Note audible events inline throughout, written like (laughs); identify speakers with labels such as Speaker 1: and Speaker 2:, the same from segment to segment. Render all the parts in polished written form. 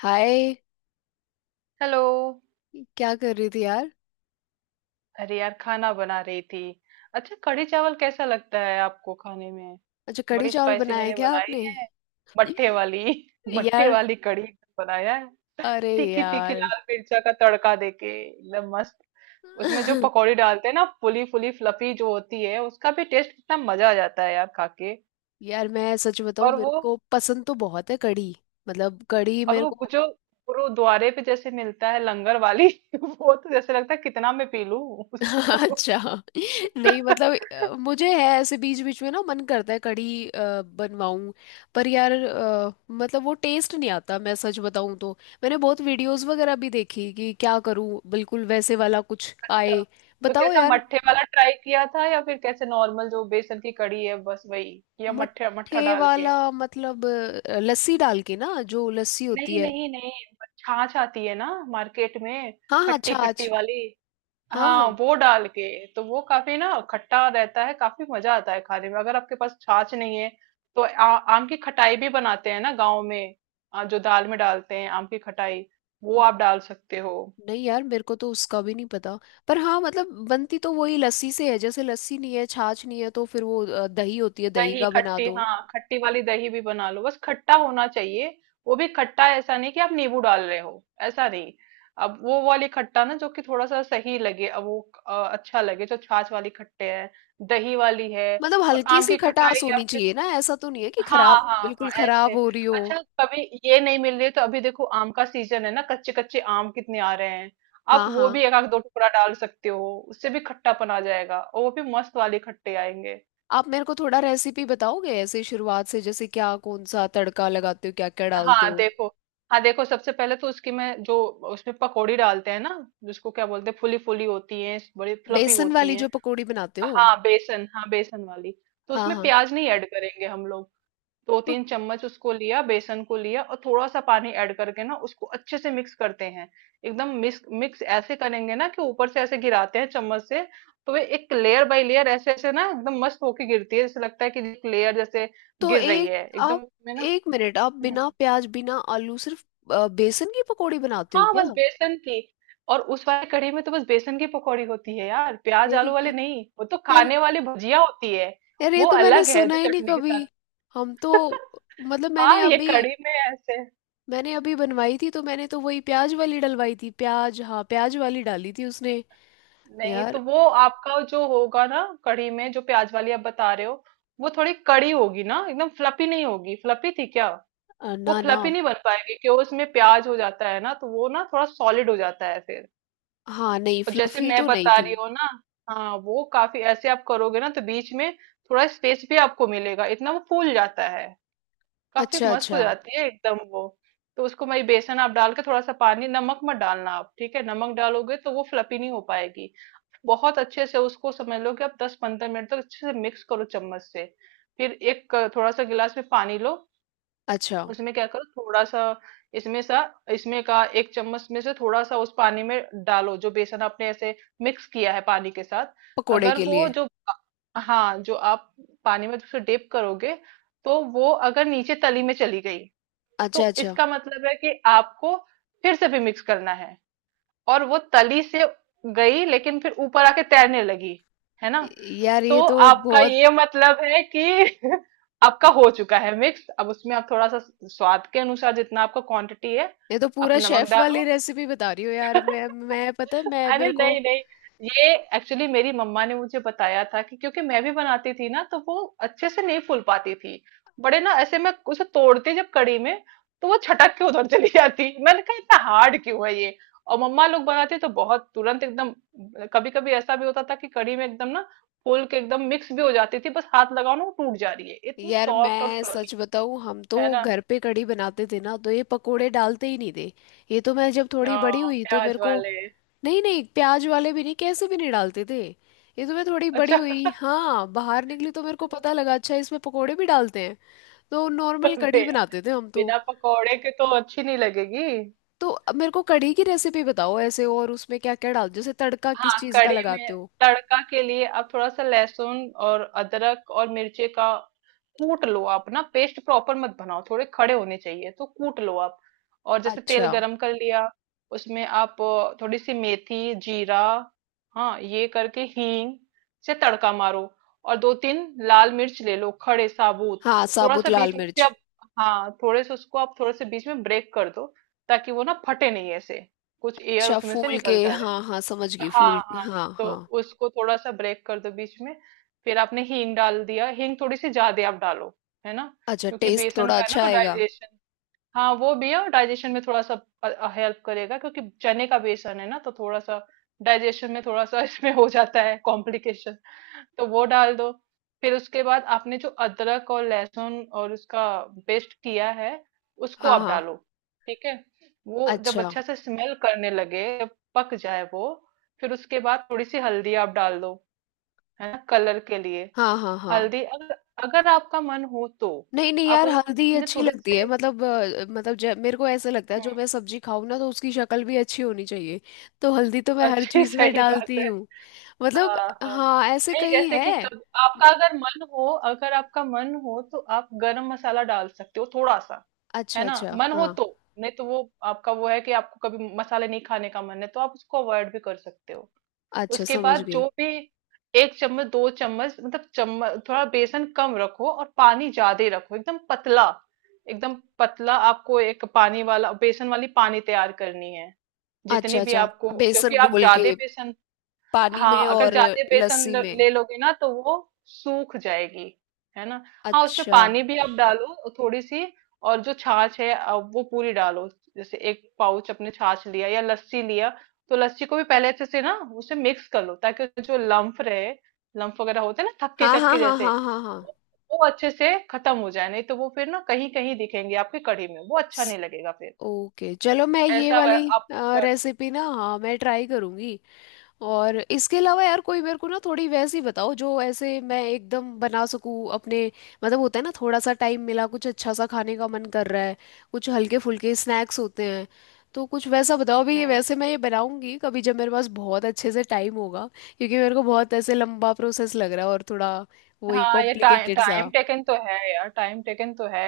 Speaker 1: हाय।
Speaker 2: Hello.
Speaker 1: क्या कर रही थी यार।
Speaker 2: अरे यार, खाना बना रही थी। अच्छा, कढ़ी चावल कैसा लगता है आपको खाने में?
Speaker 1: अच्छा, कढ़ी
Speaker 2: बड़ी
Speaker 1: चावल
Speaker 2: स्पाइसी
Speaker 1: बनाया है
Speaker 2: मैंने
Speaker 1: क्या आपने।
Speaker 2: बनाई है, मट्ठे वाली।
Speaker 1: (laughs)
Speaker 2: (laughs) मट्ठे
Speaker 1: यार।
Speaker 2: वाली कढ़ी बनाया है।
Speaker 1: अरे
Speaker 2: तीखी तीखी
Speaker 1: यार।
Speaker 2: लाल मिर्चा का तड़का देके एकदम मस्त। उसमें जो
Speaker 1: (laughs)
Speaker 2: पकौड़ी डालते हैं ना, फुली फुली फ्लफी जो होती है, उसका भी टेस्ट कितना मजा आ जाता है यार खा के।
Speaker 1: यार मैं सच बताऊं,
Speaker 2: और
Speaker 1: मेरे
Speaker 2: वो
Speaker 1: को पसंद तो बहुत है कढ़ी। मतलब कढ़ी
Speaker 2: और
Speaker 1: मेरे
Speaker 2: वो
Speaker 1: को।
Speaker 2: जो गुरुद्वारे पे जैसे मिलता है, लंगर वाली। (laughs) वो तो जैसे लगता है कितना मैं पी लूं
Speaker 1: (laughs)
Speaker 2: उसको।
Speaker 1: अच्छा।
Speaker 2: (laughs)
Speaker 1: नहीं मतलब मुझे है ऐसे बीच बीच में ना मन करता है कढ़ी बनवाऊं। पर यार मतलब वो टेस्ट नहीं आता, मैं सच बताऊं तो। मैंने बहुत वीडियोस वगैरह भी देखी कि क्या करूं बिल्कुल वैसे वाला कुछ
Speaker 2: अच्छा।
Speaker 1: आए।
Speaker 2: तो
Speaker 1: बताओ
Speaker 2: कैसा,
Speaker 1: यार।
Speaker 2: मट्ठे वाला ट्राई किया था या फिर कैसे नॉर्मल जो बेसन की कड़ी है बस वही, या मट्ठे
Speaker 1: मट्ठे
Speaker 2: मट्ठा डाल के?
Speaker 1: वाला मतलब लस्सी डाल के ना, जो लस्सी होती
Speaker 2: नहीं
Speaker 1: है।
Speaker 2: नहीं नहीं। छाछ आती है ना मार्केट में,
Speaker 1: हाँ हाँ,
Speaker 2: खट्टी खट्टी
Speaker 1: छाछ।
Speaker 2: वाली।
Speaker 1: हाँ हाँ।
Speaker 2: हाँ, वो डाल के। तो वो काफी ना खट्टा रहता है, काफी मजा आता है खाने में। अगर आपके पास छाछ नहीं है तो आम की खटाई भी बनाते हैं ना गाँव में। जो दाल में डालते हैं आम की खटाई, वो आप डाल सकते हो।
Speaker 1: नहीं यार, मेरे को तो उसका भी नहीं पता। पर हाँ, मतलब बनती तो वही लस्सी से है। जैसे लस्सी नहीं है, छाछ नहीं है, तो फिर वो दही होती है, दही
Speaker 2: दही
Speaker 1: का बना
Speaker 2: खट्टी,
Speaker 1: दो।
Speaker 2: हाँ खट्टी वाली दही भी बना लो, बस खट्टा होना चाहिए। वो भी खट्टा, ऐसा नहीं कि आप नींबू डाल रहे हो, ऐसा नहीं। अब वो वाली खट्टा ना, जो कि थोड़ा सा सही लगे, अब वो अच्छा लगे, जो छाछ वाली खट्टे है, दही वाली है।
Speaker 1: मतलब
Speaker 2: और
Speaker 1: हल्की
Speaker 2: आम
Speaker 1: सी
Speaker 2: की खटाई
Speaker 1: खटास
Speaker 2: या
Speaker 1: होनी
Speaker 2: फिर,
Speaker 1: चाहिए ना। ऐसा तो नहीं है कि
Speaker 2: हाँ
Speaker 1: खराब
Speaker 2: हाँ हाँ,
Speaker 1: बिल्कुल खराब
Speaker 2: ऐसे।
Speaker 1: हो रही हो।
Speaker 2: अच्छा, कभी ये नहीं मिल रही तो अभी देखो, आम का सीजन है ना, कच्चे कच्चे आम कितने आ रहे हैं। आप
Speaker 1: हाँ
Speaker 2: वो
Speaker 1: हाँ।
Speaker 2: भी एक आध दो टुकड़ा डाल सकते हो, उससे भी खट्टापन आ जाएगा और वो भी मस्त वाले खट्टे आएंगे।
Speaker 1: आप मेरे को थोड़ा रेसिपी बताओगे ऐसे शुरुआत से? जैसे क्या, कौन सा तड़का लगाते हो, क्या क्या डालते
Speaker 2: हाँ,
Speaker 1: हो।
Speaker 2: देखो। हाँ देखो, सबसे पहले तो उसकी मैं जो, उसमें पकौड़ी डालते हैं ना, जिसको क्या बोलते हैं, फूली फूली होती है, बड़ी फ्लफी
Speaker 1: बेसन
Speaker 2: होती
Speaker 1: वाली
Speaker 2: है।
Speaker 1: जो पकौड़ी बनाते हो?
Speaker 2: हाँ बेसन, हाँ बेसन वाली। तो
Speaker 1: हाँ
Speaker 2: उसमें
Speaker 1: हाँ।
Speaker 2: प्याज नहीं ऐड करेंगे हम लोग। दो
Speaker 1: तो
Speaker 2: तीन चम्मच उसको लिया, बेसन को लिया, और थोड़ा सा पानी ऐड करके ना उसको अच्छे से मिक्स करते हैं। एकदम मिक्स मिक्स ऐसे करेंगे ना, कि ऊपर से ऐसे गिराते हैं चम्मच से। तो वे एक लेयर बाय लेयर ऐसे ऐसे ना एकदम मस्त होके गिरती है, जैसे लगता है कि एक लेयर जैसे
Speaker 1: तो
Speaker 2: गिर रही है एकदम
Speaker 1: आप
Speaker 2: उसमें ना।
Speaker 1: एक मिनट, आप
Speaker 2: हम्म।
Speaker 1: बिना प्याज बिना आलू सिर्फ बेसन की पकौड़ी बनाते हो
Speaker 2: हाँ,
Speaker 1: क्या?
Speaker 2: बस बेसन की। और उस वाली कढ़ी में तो बस बेसन की पकौड़ी होती है यार, प्याज
Speaker 1: यार
Speaker 2: आलू वाली
Speaker 1: ये
Speaker 2: नहीं, वो तो
Speaker 1: यार
Speaker 2: खाने वाली भुजिया होती है।
Speaker 1: यार ये
Speaker 2: वो
Speaker 1: तो मैंने
Speaker 2: अलग है
Speaker 1: सुना
Speaker 2: जो
Speaker 1: ही नहीं
Speaker 2: चटनी के
Speaker 1: कभी।
Speaker 2: साथ।
Speaker 1: हम तो
Speaker 2: (laughs)
Speaker 1: मतलब
Speaker 2: हाँ, ये कढ़ी में ऐसे।
Speaker 1: मैंने अभी बनवाई थी तो मैंने तो वही प्याज वाली डलवाई थी। प्याज, हाँ प्याज वाली डाली थी उसने।
Speaker 2: नहीं तो
Speaker 1: यार
Speaker 2: वो आपका जो होगा ना कढ़ी में, जो प्याज वाली आप बता रहे हो, वो थोड़ी कड़ी होगी ना, एकदम फ्लफी नहीं होगी। फ्लफी थी क्या? वो
Speaker 1: ना ना।
Speaker 2: फ्लफी नहीं बन पाएगी, क्योंकि उसमें प्याज हो जाता है ना, तो वो ना थोड़ा सॉलिड हो जाता है फिर।
Speaker 1: हाँ, नहीं
Speaker 2: और जैसे
Speaker 1: फ्लफी
Speaker 2: मैं
Speaker 1: तो नहीं
Speaker 2: बता
Speaker 1: थी।
Speaker 2: रही हूँ ना, हाँ वो काफी ऐसे आप करोगे ना तो बीच में थोड़ा स्पेस भी आपको मिलेगा, इतना वो फूल जाता है। काफी
Speaker 1: अच्छा
Speaker 2: मस्त हो
Speaker 1: अच्छा।
Speaker 2: जाती है एकदम वो। तो उसको मैं, बेसन आप डाल के थोड़ा सा पानी, नमक मत डालना आप, ठीक है? नमक डालोगे तो वो फ्लफी नहीं हो पाएगी। बहुत अच्छे से उसको समझ लो, कि आप 10-15 मिनट तक अच्छे से मिक्स करो चम्मच से। फिर एक थोड़ा सा गिलास में पानी लो।
Speaker 1: अच्छा,
Speaker 2: उसमें क्या करो थोड़ा सा, इसमें सा इसमें का एक चम्मच में से थोड़ा सा उस पानी में डालो, जो बेसन आपने ऐसे मिक्स किया है पानी के साथ।
Speaker 1: पकोड़े
Speaker 2: अगर
Speaker 1: के
Speaker 2: वो
Speaker 1: लिए?
Speaker 2: जो हाँ जो आप पानी में उसे डिप करोगे, तो वो अगर नीचे तली में चली गई,
Speaker 1: अच्छा
Speaker 2: तो
Speaker 1: अच्छा।
Speaker 2: इसका मतलब है कि आपको फिर से भी मिक्स करना है। और वो तली से गई, लेकिन फिर ऊपर आके तैरने लगी, है ना।
Speaker 1: यार
Speaker 2: तो
Speaker 1: ये तो
Speaker 2: आपका
Speaker 1: बहुत।
Speaker 2: ये मतलब है कि (laughs) आपका हो चुका है मिक्स। अब उसमें आप थोड़ा सा, स्वाद के अनुसार जितना आपका क्वांटिटी है,
Speaker 1: ये तो
Speaker 2: आप
Speaker 1: पूरा
Speaker 2: नमक
Speaker 1: शेफ वाली
Speaker 2: डालो।
Speaker 1: रेसिपी बता रही हो यार।
Speaker 2: (laughs)
Speaker 1: मैं पता है, मैं
Speaker 2: अरे
Speaker 1: मेरे को।
Speaker 2: नहीं नहीं, ये एक्चुअली मेरी मम्मा ने मुझे बताया था, कि क्योंकि मैं भी बनाती थी ना, तो वो अच्छे से नहीं फूल पाती थी। बड़े ना ऐसे मैं उसे तोड़ती जब कड़ी में, तो वो छटक के उधर चली जाती, मैंने कहा इतना हार्ड क्यों है ये। और मम्मा लोग बनाते तो बहुत तुरंत एकदम, कभी कभी ऐसा भी होता था कि कड़ी में एकदम ना फूल के एकदम मिक्स भी हो जाती थी, बस हाथ लगाओ ना वो टूट जा रही है इतनी
Speaker 1: यार
Speaker 2: सॉफ्ट और
Speaker 1: मैं सच
Speaker 2: फ्लफी।
Speaker 1: बताऊं, हम तो
Speaker 2: है ना।
Speaker 1: घर पे कढ़ी बनाते थे ना, तो ये पकोड़े डालते ही नहीं थे। ये तो मैं जब थोड़ी बड़ी
Speaker 2: हाँ,
Speaker 1: हुई तो मेरे
Speaker 2: प्याज
Speaker 1: को।
Speaker 2: वाले।
Speaker 1: नहीं नहीं, प्याज वाले भी नहीं, कैसे भी नहीं डालते थे। ये तो मैं थोड़ी बड़ी
Speaker 2: अच्छा।
Speaker 1: हुई, हाँ, बाहर निकली तो मेरे को पता
Speaker 2: (laughs)
Speaker 1: लगा, अच्छा इसमें पकोड़े भी डालते हैं। तो नॉर्मल कढ़ी
Speaker 2: अरे यार,
Speaker 1: बनाते थे हम तो।
Speaker 2: बिना पकौड़े के तो अच्छी नहीं लगेगी।
Speaker 1: तो अब मेरे को कढ़ी की रेसिपी बताओ ऐसे, और उसमें क्या क्या डाल, जैसे तड़का किस
Speaker 2: हाँ
Speaker 1: चीज़ का
Speaker 2: कड़ी
Speaker 1: लगाते
Speaker 2: में
Speaker 1: हो।
Speaker 2: तड़का के लिए, आप थोड़ा सा लहसुन और अदरक और मिर्ची का कूट लो आप ना, पेस्ट प्रॉपर मत बनाओ, थोड़े खड़े होने चाहिए, तो कूट लो आप। और जैसे तेल
Speaker 1: अच्छा।
Speaker 2: गरम कर लिया, उसमें आप थोड़ी सी मेथी जीरा, हाँ ये करके हींग से तड़का मारो। और 2-3 लाल मिर्च ले लो खड़े साबुत।
Speaker 1: हाँ,
Speaker 2: थोड़ा
Speaker 1: साबुत
Speaker 2: सा
Speaker 1: लाल
Speaker 2: बीच में से
Speaker 1: मिर्च।
Speaker 2: आप, हाँ थोड़े से उसको आप थोड़े से बीच में ब्रेक कर दो, ताकि वो ना फटे नहीं ऐसे, कुछ एयर
Speaker 1: अच्छा,
Speaker 2: उसमें से
Speaker 1: फूल के,
Speaker 2: निकलता रहे।
Speaker 1: हाँ हाँ समझ गई,
Speaker 2: हाँ
Speaker 1: फूल।
Speaker 2: हाँ।
Speaker 1: हाँ
Speaker 2: तो
Speaker 1: हाँ।
Speaker 2: उसको थोड़ा सा ब्रेक कर दो बीच में। फिर आपने हींग डाल दिया, हींग थोड़ी सी ज्यादा आप डालो, है ना,
Speaker 1: अच्छा,
Speaker 2: क्योंकि
Speaker 1: टेस्ट
Speaker 2: बेसन
Speaker 1: थोड़ा
Speaker 2: का है ना
Speaker 1: अच्छा
Speaker 2: तो
Speaker 1: आएगा।
Speaker 2: डाइजेशन, हाँ वो भी है, और डाइजेशन में थोड़ा सा हेल्प करेगा। क्योंकि चने का बेसन है ना तो थोड़ा सा डाइजेशन में थोड़ा सा (laughs) इसमें हो जाता है कॉम्प्लिकेशन, तो वो डाल दो। फिर उसके बाद आपने जो अदरक और लहसुन और उसका पेस्ट किया है, उसको
Speaker 1: हाँ
Speaker 2: आप
Speaker 1: हाँ।
Speaker 2: डालो, ठीक है। वो जब
Speaker 1: अच्छा।
Speaker 2: अच्छा से स्मेल करने लगे, जब पक जाए वो, फिर उसके बाद थोड़ी सी हल्दी आप डाल दो, है ना, कलर के लिए।
Speaker 1: हाँ हाँ हाँ।
Speaker 2: हल्दी अगर अगर आपका मन हो तो,
Speaker 1: नहीं नहीं
Speaker 2: आप
Speaker 1: यार, हल्दी
Speaker 2: उसमें
Speaker 1: अच्छी
Speaker 2: थोड़े
Speaker 1: लगती है।
Speaker 2: से,
Speaker 1: मतलब जब मेरे को ऐसा लगता है जो मैं सब्जी खाऊं ना, तो उसकी शक्ल भी अच्छी होनी चाहिए। तो हल्दी तो मैं हर
Speaker 2: अच्छी
Speaker 1: चीज में
Speaker 2: सही बात
Speaker 1: डालती
Speaker 2: है।
Speaker 1: हूँ। मतलब
Speaker 2: हाँ हाँ
Speaker 1: हाँ, ऐसे
Speaker 2: नहीं,
Speaker 1: कई
Speaker 2: जैसे कि
Speaker 1: है।
Speaker 2: कब आपका अगर मन हो, अगर आपका मन हो तो आप गरम मसाला डाल सकते हो थोड़ा सा,
Speaker 1: अच्छा
Speaker 2: है ना,
Speaker 1: अच्छा,
Speaker 2: मन हो
Speaker 1: हाँ।
Speaker 2: तो। नहीं तो वो आपका वो है कि आपको कभी मसाले नहीं खाने का मन है, तो आप उसको अवॉइड भी कर सकते हो।
Speaker 1: अच्छा,
Speaker 2: उसके
Speaker 1: समझ
Speaker 2: बाद
Speaker 1: गई।
Speaker 2: जो भी एक चम्मच दो चम्मच, मतलब चम्मच थोड़ा बेसन कम रखो और पानी ज्यादा ही रखो, एकदम पतला। एकदम पतला आपको एक पानी वाला बेसन वाली पानी तैयार करनी है, जितनी
Speaker 1: अच्छा
Speaker 2: भी
Speaker 1: अच्छा।
Speaker 2: आपको,
Speaker 1: बेसन
Speaker 2: क्योंकि आप
Speaker 1: घोल के
Speaker 2: ज्यादा बेसन,
Speaker 1: पानी
Speaker 2: हाँ
Speaker 1: में,
Speaker 2: अगर
Speaker 1: और
Speaker 2: ज्यादा बेसन
Speaker 1: लस्सी में।
Speaker 2: ले लोगे ना, तो वो सूख जाएगी, है ना। हाँ उसमें
Speaker 1: अच्छा।
Speaker 2: पानी भी आप डालो और थोड़ी सी, और जो छाछ है वो पूरी डालो। जैसे एक पाउच अपने छाछ लिया या लस्सी लिया, तो लस्सी को भी पहले अच्छे से ना उसे मिक्स कर लो, ताकि उसमें जो लम्फ रहे, लम्फ वगैरह होते हैं ना, थक्के
Speaker 1: हाँ हाँ
Speaker 2: थक्के
Speaker 1: हाँ हाँ
Speaker 2: जैसे,
Speaker 1: हाँ हाँ।
Speaker 2: वो अच्छे से खत्म हो जाए, नहीं तो वो फिर ना कहीं कहीं दिखेंगे आपकी कढ़ी में, वो अच्छा नहीं
Speaker 1: स-
Speaker 2: लगेगा फिर।
Speaker 1: ओके चलो मैं ये
Speaker 2: ऐसा
Speaker 1: वाली
Speaker 2: आप कर,
Speaker 1: रेसिपी, ना, हाँ मैं ट्राई करूँगी। और इसके अलावा यार, कोई मेरे को ना थोड़ी वैसी बताओ जो ऐसे मैं एकदम बना सकूँ अपने। मतलब होता है ना, थोड़ा सा टाइम मिला, कुछ अच्छा सा खाने का मन कर रहा है। कुछ हल्के फुल्के स्नैक्स होते हैं। तो कुछ वैसा बताओ भी, ये
Speaker 2: हम्म।
Speaker 1: वैसे मैं ये बनाऊंगी कभी जब मेरे पास बहुत अच्छे से टाइम होगा। क्योंकि मेरे को बहुत ऐसे लंबा प्रोसेस लग रहा है, और थोड़ा वही
Speaker 2: हाँ ये टाइम
Speaker 1: कॉम्प्लिकेटेड
Speaker 2: टाइम
Speaker 1: सा।
Speaker 2: टेकन तो है यार, टाइम टेकन तो है।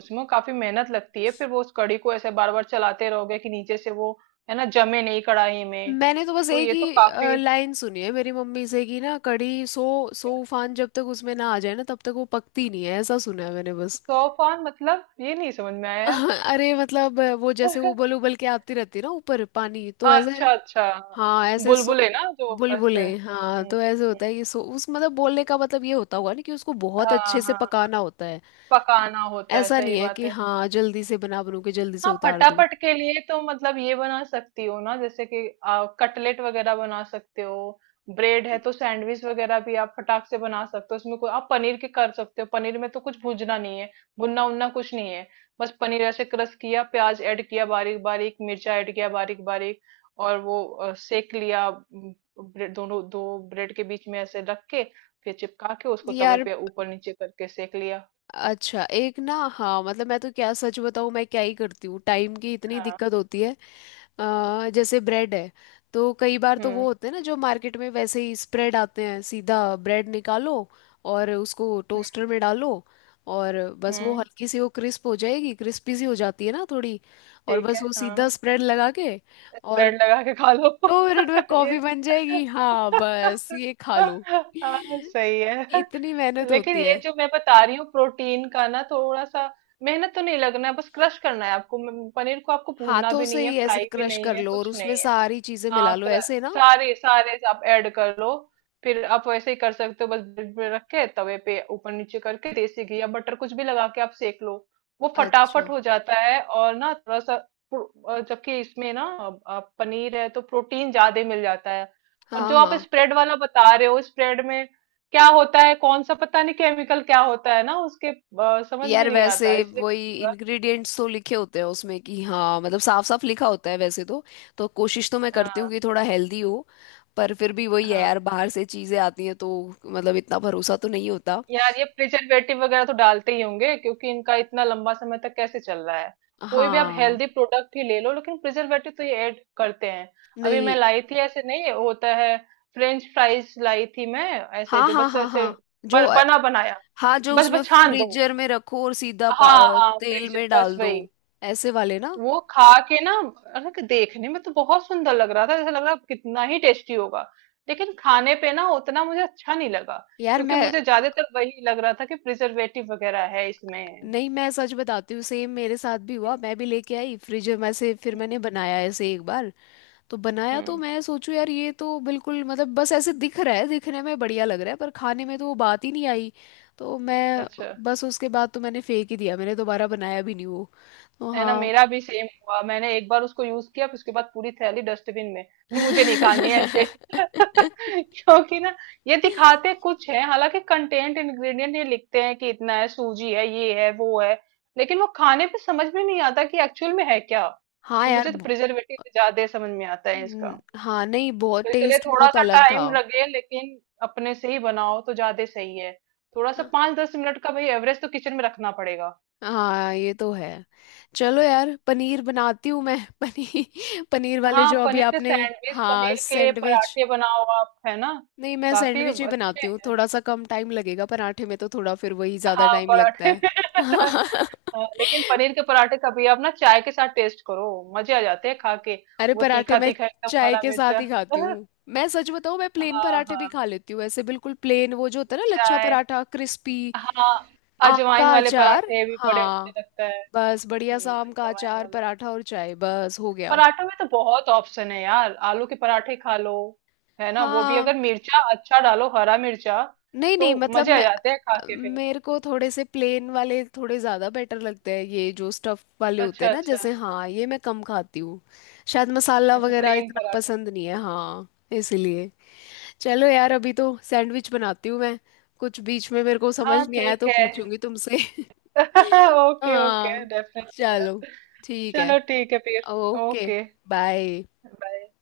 Speaker 2: उसमें काफी मेहनत लगती है, फिर वो उस कड़ी को ऐसे बार बार चलाते रहोगे कि नीचे से वो, है ना, जमे नहीं कढ़ाई में।
Speaker 1: मैंने तो बस
Speaker 2: तो
Speaker 1: एक
Speaker 2: ये तो
Speaker 1: ही
Speaker 2: काफी,
Speaker 1: लाइन सुनी है मेरी मम्मी से, कि ना, कढ़ी सो उफान जब तक उसमें ना आ जाए ना, तब तक वो पकती नहीं है, ऐसा सुना है मैंने बस।
Speaker 2: तूफान मतलब ये नहीं समझ में आया
Speaker 1: (laughs)
Speaker 2: यार।
Speaker 1: अरे मतलब वो जैसे उबल
Speaker 2: (laughs)
Speaker 1: उबल के आती रहती है ना ऊपर पानी, तो ऐसे।
Speaker 2: अच्छा अच्छा।
Speaker 1: हाँ ऐसे सो।
Speaker 2: बुलबुले ना जो
Speaker 1: बुलबुले,
Speaker 2: ऐसे,
Speaker 1: हाँ,
Speaker 2: हम्म।
Speaker 1: तो ऐसे होता
Speaker 2: हम्म।
Speaker 1: है कि सो उस मतलब, बोलने का मतलब ये होता होगा ना कि उसको बहुत
Speaker 2: हाँ
Speaker 1: अच्छे से
Speaker 2: हाँ।
Speaker 1: पकाना होता है।
Speaker 2: पकाना होता है,
Speaker 1: ऐसा नहीं
Speaker 2: सही
Speaker 1: है
Speaker 2: बात
Speaker 1: कि
Speaker 2: है।
Speaker 1: हाँ जल्दी से बना बनू के जल्दी से
Speaker 2: हाँ
Speaker 1: उतार दूं।
Speaker 2: फटाफट के लिए तो मतलब ये बना सकती हो ना, जैसे कि कटलेट वगैरह बना सकते हो। ब्रेड है तो सैंडविच वगैरह भी आप फटाक से बना सकते हो, उसमें कोई आप पनीर के कर सकते हो, पनीर में तो कुछ भूजना नहीं है, भुनना उनना कुछ नहीं है। बस पनीर ऐसे क्रश किया, प्याज ऐड किया, बारीक बारीक मिर्चा ऐड किया बारीक बारीक। और वो सेक लिया, ब्रेड दोनों, दो ब्रेड के बीच में ऐसे रख के, फिर चिपका के उसको तवे
Speaker 1: यार।
Speaker 2: पे ऊपर नीचे करके सेक लिया।
Speaker 1: अच्छा एक ना, हाँ मतलब मैं तो क्या सच बताऊँ, मैं क्या ही करती हूँ, टाइम की इतनी
Speaker 2: हाँ।
Speaker 1: दिक्कत होती है। जैसे ब्रेड है, तो कई बार तो वो
Speaker 2: हम्म।
Speaker 1: होते हैं ना जो मार्केट में वैसे ही स्प्रेड आते हैं सीधा। ब्रेड निकालो और उसको
Speaker 2: हम्म।
Speaker 1: टोस्टर में डालो, और बस वो
Speaker 2: हम्म,
Speaker 1: हल्की सी वो क्रिस्प हो जाएगी, क्रिस्पी सी हो जाती है ना थोड़ी। और
Speaker 2: ठीक
Speaker 1: बस
Speaker 2: है।
Speaker 1: वो
Speaker 2: हाँ,
Speaker 1: सीधा स्प्रेड लगा के, और
Speaker 2: स्प्रेड लगा के खा लो। (laughs)
Speaker 1: 2 मिनट में
Speaker 2: ये,
Speaker 1: कॉफी बन जाएगी, हाँ बस ये खा लो। (laughs)
Speaker 2: हाँ सही है।
Speaker 1: इतनी मेहनत
Speaker 2: लेकिन
Speaker 1: होती
Speaker 2: ये
Speaker 1: है।
Speaker 2: जो मैं बता रही हूँ, प्रोटीन का ना थोड़ा सा, मेहनत तो नहीं लगना है, बस क्रश करना है आपको, पनीर को आपको भूनना
Speaker 1: हाथों
Speaker 2: भी
Speaker 1: से
Speaker 2: नहीं है,
Speaker 1: ही
Speaker 2: फ्राई
Speaker 1: ऐसे
Speaker 2: भी
Speaker 1: क्रश
Speaker 2: नहीं
Speaker 1: कर
Speaker 2: है,
Speaker 1: लो और
Speaker 2: कुछ
Speaker 1: उसमें
Speaker 2: नहीं है।
Speaker 1: सारी चीजें मिला
Speaker 2: हाँ,
Speaker 1: लो ऐसे ना।
Speaker 2: सारे सारे आप ऐड कर लो। फिर आप वैसे ही कर सकते हो, बस ब्रेड पे रख के तवे पे ऊपर नीचे करके देसी घी या बटर कुछ भी लगा के आप सेक लो। वो फटाफट
Speaker 1: अच्छा।
Speaker 2: हो जाता है, और ना थोड़ा सा जबकि इसमें ना, अब आप पनीर है तो प्रोटीन ज्यादा मिल जाता है। और
Speaker 1: हाँ
Speaker 2: जो आप
Speaker 1: हाँ।
Speaker 2: स्प्रेड वाला बता रहे हो, स्प्रेड में क्या होता है, कौन सा पता नहीं केमिकल क्या होता है ना उसके, समझ में
Speaker 1: यार
Speaker 2: नहीं
Speaker 1: वैसे,
Speaker 2: आता, इसलिए मैं
Speaker 1: वही
Speaker 2: थोड़ा।
Speaker 1: इंग्रेडिएंट्स तो लिखे होते हैं उसमें कि, हाँ मतलब साफ साफ लिखा होता है वैसे तो। तो कोशिश तो मैं करती
Speaker 2: हाँ
Speaker 1: हूँ कि थोड़ा हेल्दी हो। पर फिर भी वही है
Speaker 2: हाँ।
Speaker 1: यार, बाहर से चीजें आती हैं तो। मतलब इतना भरोसा तो नहीं होता।
Speaker 2: यार ये प्रिजर्वेटिव वगैरह तो डालते ही होंगे, क्योंकि इनका इतना लंबा समय तक कैसे चल रहा है। कोई भी आप
Speaker 1: हाँ।
Speaker 2: हेल्दी प्रोडक्ट ही ले लो, लेकिन प्रिजर्वेटिव तो ये ऐड करते हैं। अभी मैं
Speaker 1: नहीं।
Speaker 2: लाई थी, ऐसे नहीं होता है। फ्रेंच फ्राइज लाई थी मैं, ऐसे
Speaker 1: हाँ
Speaker 2: जो
Speaker 1: हाँ
Speaker 2: बस
Speaker 1: हाँ
Speaker 2: ऐसे
Speaker 1: हाँ। जो
Speaker 2: बना बनाया,
Speaker 1: हाँ, जो
Speaker 2: बस
Speaker 1: उसमें
Speaker 2: बस छान दो,
Speaker 1: फ्रीजर में रखो और सीधा
Speaker 2: हाँ हाँ
Speaker 1: तेल
Speaker 2: फ्रीजर,
Speaker 1: में
Speaker 2: बस
Speaker 1: डाल दो,
Speaker 2: वही।
Speaker 1: ऐसे वाले ना।
Speaker 2: वो खा के ना, अरे, कि देखने में तो बहुत सुंदर लग रहा था, जैसे लग रहा कितना ही टेस्टी होगा, लेकिन खाने पे ना उतना मुझे अच्छा नहीं लगा।
Speaker 1: यार
Speaker 2: क्योंकि
Speaker 1: मैं।
Speaker 2: मुझे ज्यादातर वही लग रहा था कि प्रिजर्वेटिव वगैरह है इसमें।
Speaker 1: नहीं मैं सच बताती हूँ, सेम मेरे साथ भी हुआ, मैं भी लेके आई फ्रिज में से, फिर मैंने बनाया ऐसे एक बार। तो बनाया तो
Speaker 2: हम्म।
Speaker 1: मैं सोचू यार, ये तो बिल्कुल मतलब बस ऐसे दिख रहा है, दिखने में बढ़िया लग रहा है, पर खाने में तो वो बात ही नहीं आई। तो मैं।
Speaker 2: अच्छा।
Speaker 1: बस उसके बाद तो मैंने फेंक ही दिया, मैंने दोबारा बनाया भी नहीं वो। तो
Speaker 2: है ना,
Speaker 1: हाँ।
Speaker 2: मेरा भी सेम हुआ, मैंने एक बार उसको यूज किया, फिर उसके बाद पूरी थैली डस्टबिन में, मुझे नहीं खानी है ऐसे। (laughs)
Speaker 1: (laughs)
Speaker 2: क्योंकि ना ये दिखाते कुछ है, हालांकि कंटेंट इंग्रेडिएंट ये लिखते हैं कि इतना है, सूजी है, ये है, वो है, लेकिन वो खाने पे समझ में नहीं आता कि एक्चुअल में है क्या।
Speaker 1: हाँ
Speaker 2: ये
Speaker 1: यार
Speaker 2: मुझे तो प्रिजर्वेटिव ज्यादा समझ में आता है इसका।
Speaker 1: हाँ नहीं, बहुत
Speaker 2: तो इसलिए
Speaker 1: टेस्ट
Speaker 2: थोड़ा
Speaker 1: बहुत
Speaker 2: सा
Speaker 1: अलग था।
Speaker 2: टाइम लगे, लेकिन अपने से ही बनाओ तो ज्यादा सही है। थोड़ा सा 5-10 मिनट का भाई, एवरेज तो किचन में रखना पड़ेगा।
Speaker 1: हाँ ये तो है। चलो यार, पनीर बनाती हूँ मैं। (laughs) पनीर, पनीर वाले
Speaker 2: हाँ,
Speaker 1: जो अभी
Speaker 2: पनीर के
Speaker 1: आपने।
Speaker 2: सैंडविच,
Speaker 1: हाँ
Speaker 2: पनीर के
Speaker 1: सैंडविच।
Speaker 2: पराठे बनाओ आप, है ना,
Speaker 1: नहीं मैं
Speaker 2: काफी
Speaker 1: सैंडविच ही बनाती
Speaker 2: अच्छे।
Speaker 1: हूँ, थोड़ा सा कम टाइम लगेगा, पराठे में तो थोड़ा फिर वही ज्यादा
Speaker 2: हाँ
Speaker 1: टाइम लगता
Speaker 2: पराठे।
Speaker 1: है।
Speaker 2: (laughs)
Speaker 1: (laughs)
Speaker 2: हाँ, लेकिन पनीर के पराठे कभी आप ना चाय के साथ टेस्ट करो, मजे आ जाते हैं खा के।
Speaker 1: अरे
Speaker 2: वो
Speaker 1: पराठे
Speaker 2: तीखा
Speaker 1: मैं
Speaker 2: तीखा एकदम
Speaker 1: चाय
Speaker 2: हरा
Speaker 1: के साथ
Speaker 2: मिर्चा।
Speaker 1: ही खाती
Speaker 2: (laughs)
Speaker 1: हूँ। मैं सच बताऊँ, मैं प्लेन
Speaker 2: हाँ
Speaker 1: पराठे भी
Speaker 2: हाँ,
Speaker 1: खा लेती हूँ, ऐसे बिल्कुल प्लेन, वो जो होता है ना लच्छा
Speaker 2: चाय।
Speaker 1: पराठा, क्रिस्पी।
Speaker 2: हाँ,
Speaker 1: आम
Speaker 2: अजवाइन
Speaker 1: का
Speaker 2: वाले
Speaker 1: अचार।
Speaker 2: पराठे भी बड़े अच्छे
Speaker 1: हाँ,
Speaker 2: लगता है।
Speaker 1: बस बढ़िया सा आम का
Speaker 2: अजवाइन
Speaker 1: अचार,
Speaker 2: वाले
Speaker 1: पराठा और चाय, बस हो गया।
Speaker 2: पराठों में तो बहुत ऑप्शन है यार, आलू के पराठे खा लो, है ना, वो भी
Speaker 1: हाँ
Speaker 2: अगर मिर्चा अच्छा डालो, हरा मिर्चा,
Speaker 1: नहीं
Speaker 2: तो
Speaker 1: नहीं मतलब
Speaker 2: मजे आ
Speaker 1: मैं
Speaker 2: जाते हैं खा के फिर।
Speaker 1: मेरे को थोड़े से प्लेन वाले थोड़े ज़्यादा बेटर लगते हैं, ये जो स्टफ वाले होते
Speaker 2: अच्छा
Speaker 1: हैं ना
Speaker 2: अच्छा।
Speaker 1: जैसे, हाँ ये मैं कम खाती हूँ। शायद मसाला
Speaker 2: अच्छा,
Speaker 1: वगैरह
Speaker 2: प्लेन
Speaker 1: इतना
Speaker 2: पराठा।
Speaker 1: पसंद नहीं है, हाँ। इसीलिए। चलो यार, अभी तो सैंडविच बनाती हूँ मैं। कुछ बीच में मेरे को समझ
Speaker 2: हाँ
Speaker 1: नहीं आया
Speaker 2: ठीक
Speaker 1: तो
Speaker 2: है।
Speaker 1: पूछूंगी तुमसे।
Speaker 2: (laughs)
Speaker 1: (laughs)
Speaker 2: ओके ओके,
Speaker 1: हाँ।
Speaker 2: डेफिनेटली।
Speaker 1: चलो ठीक है,
Speaker 2: चलो, ठीक है फिर।
Speaker 1: Okay,
Speaker 2: okay.
Speaker 1: बाय।
Speaker 2: बाय।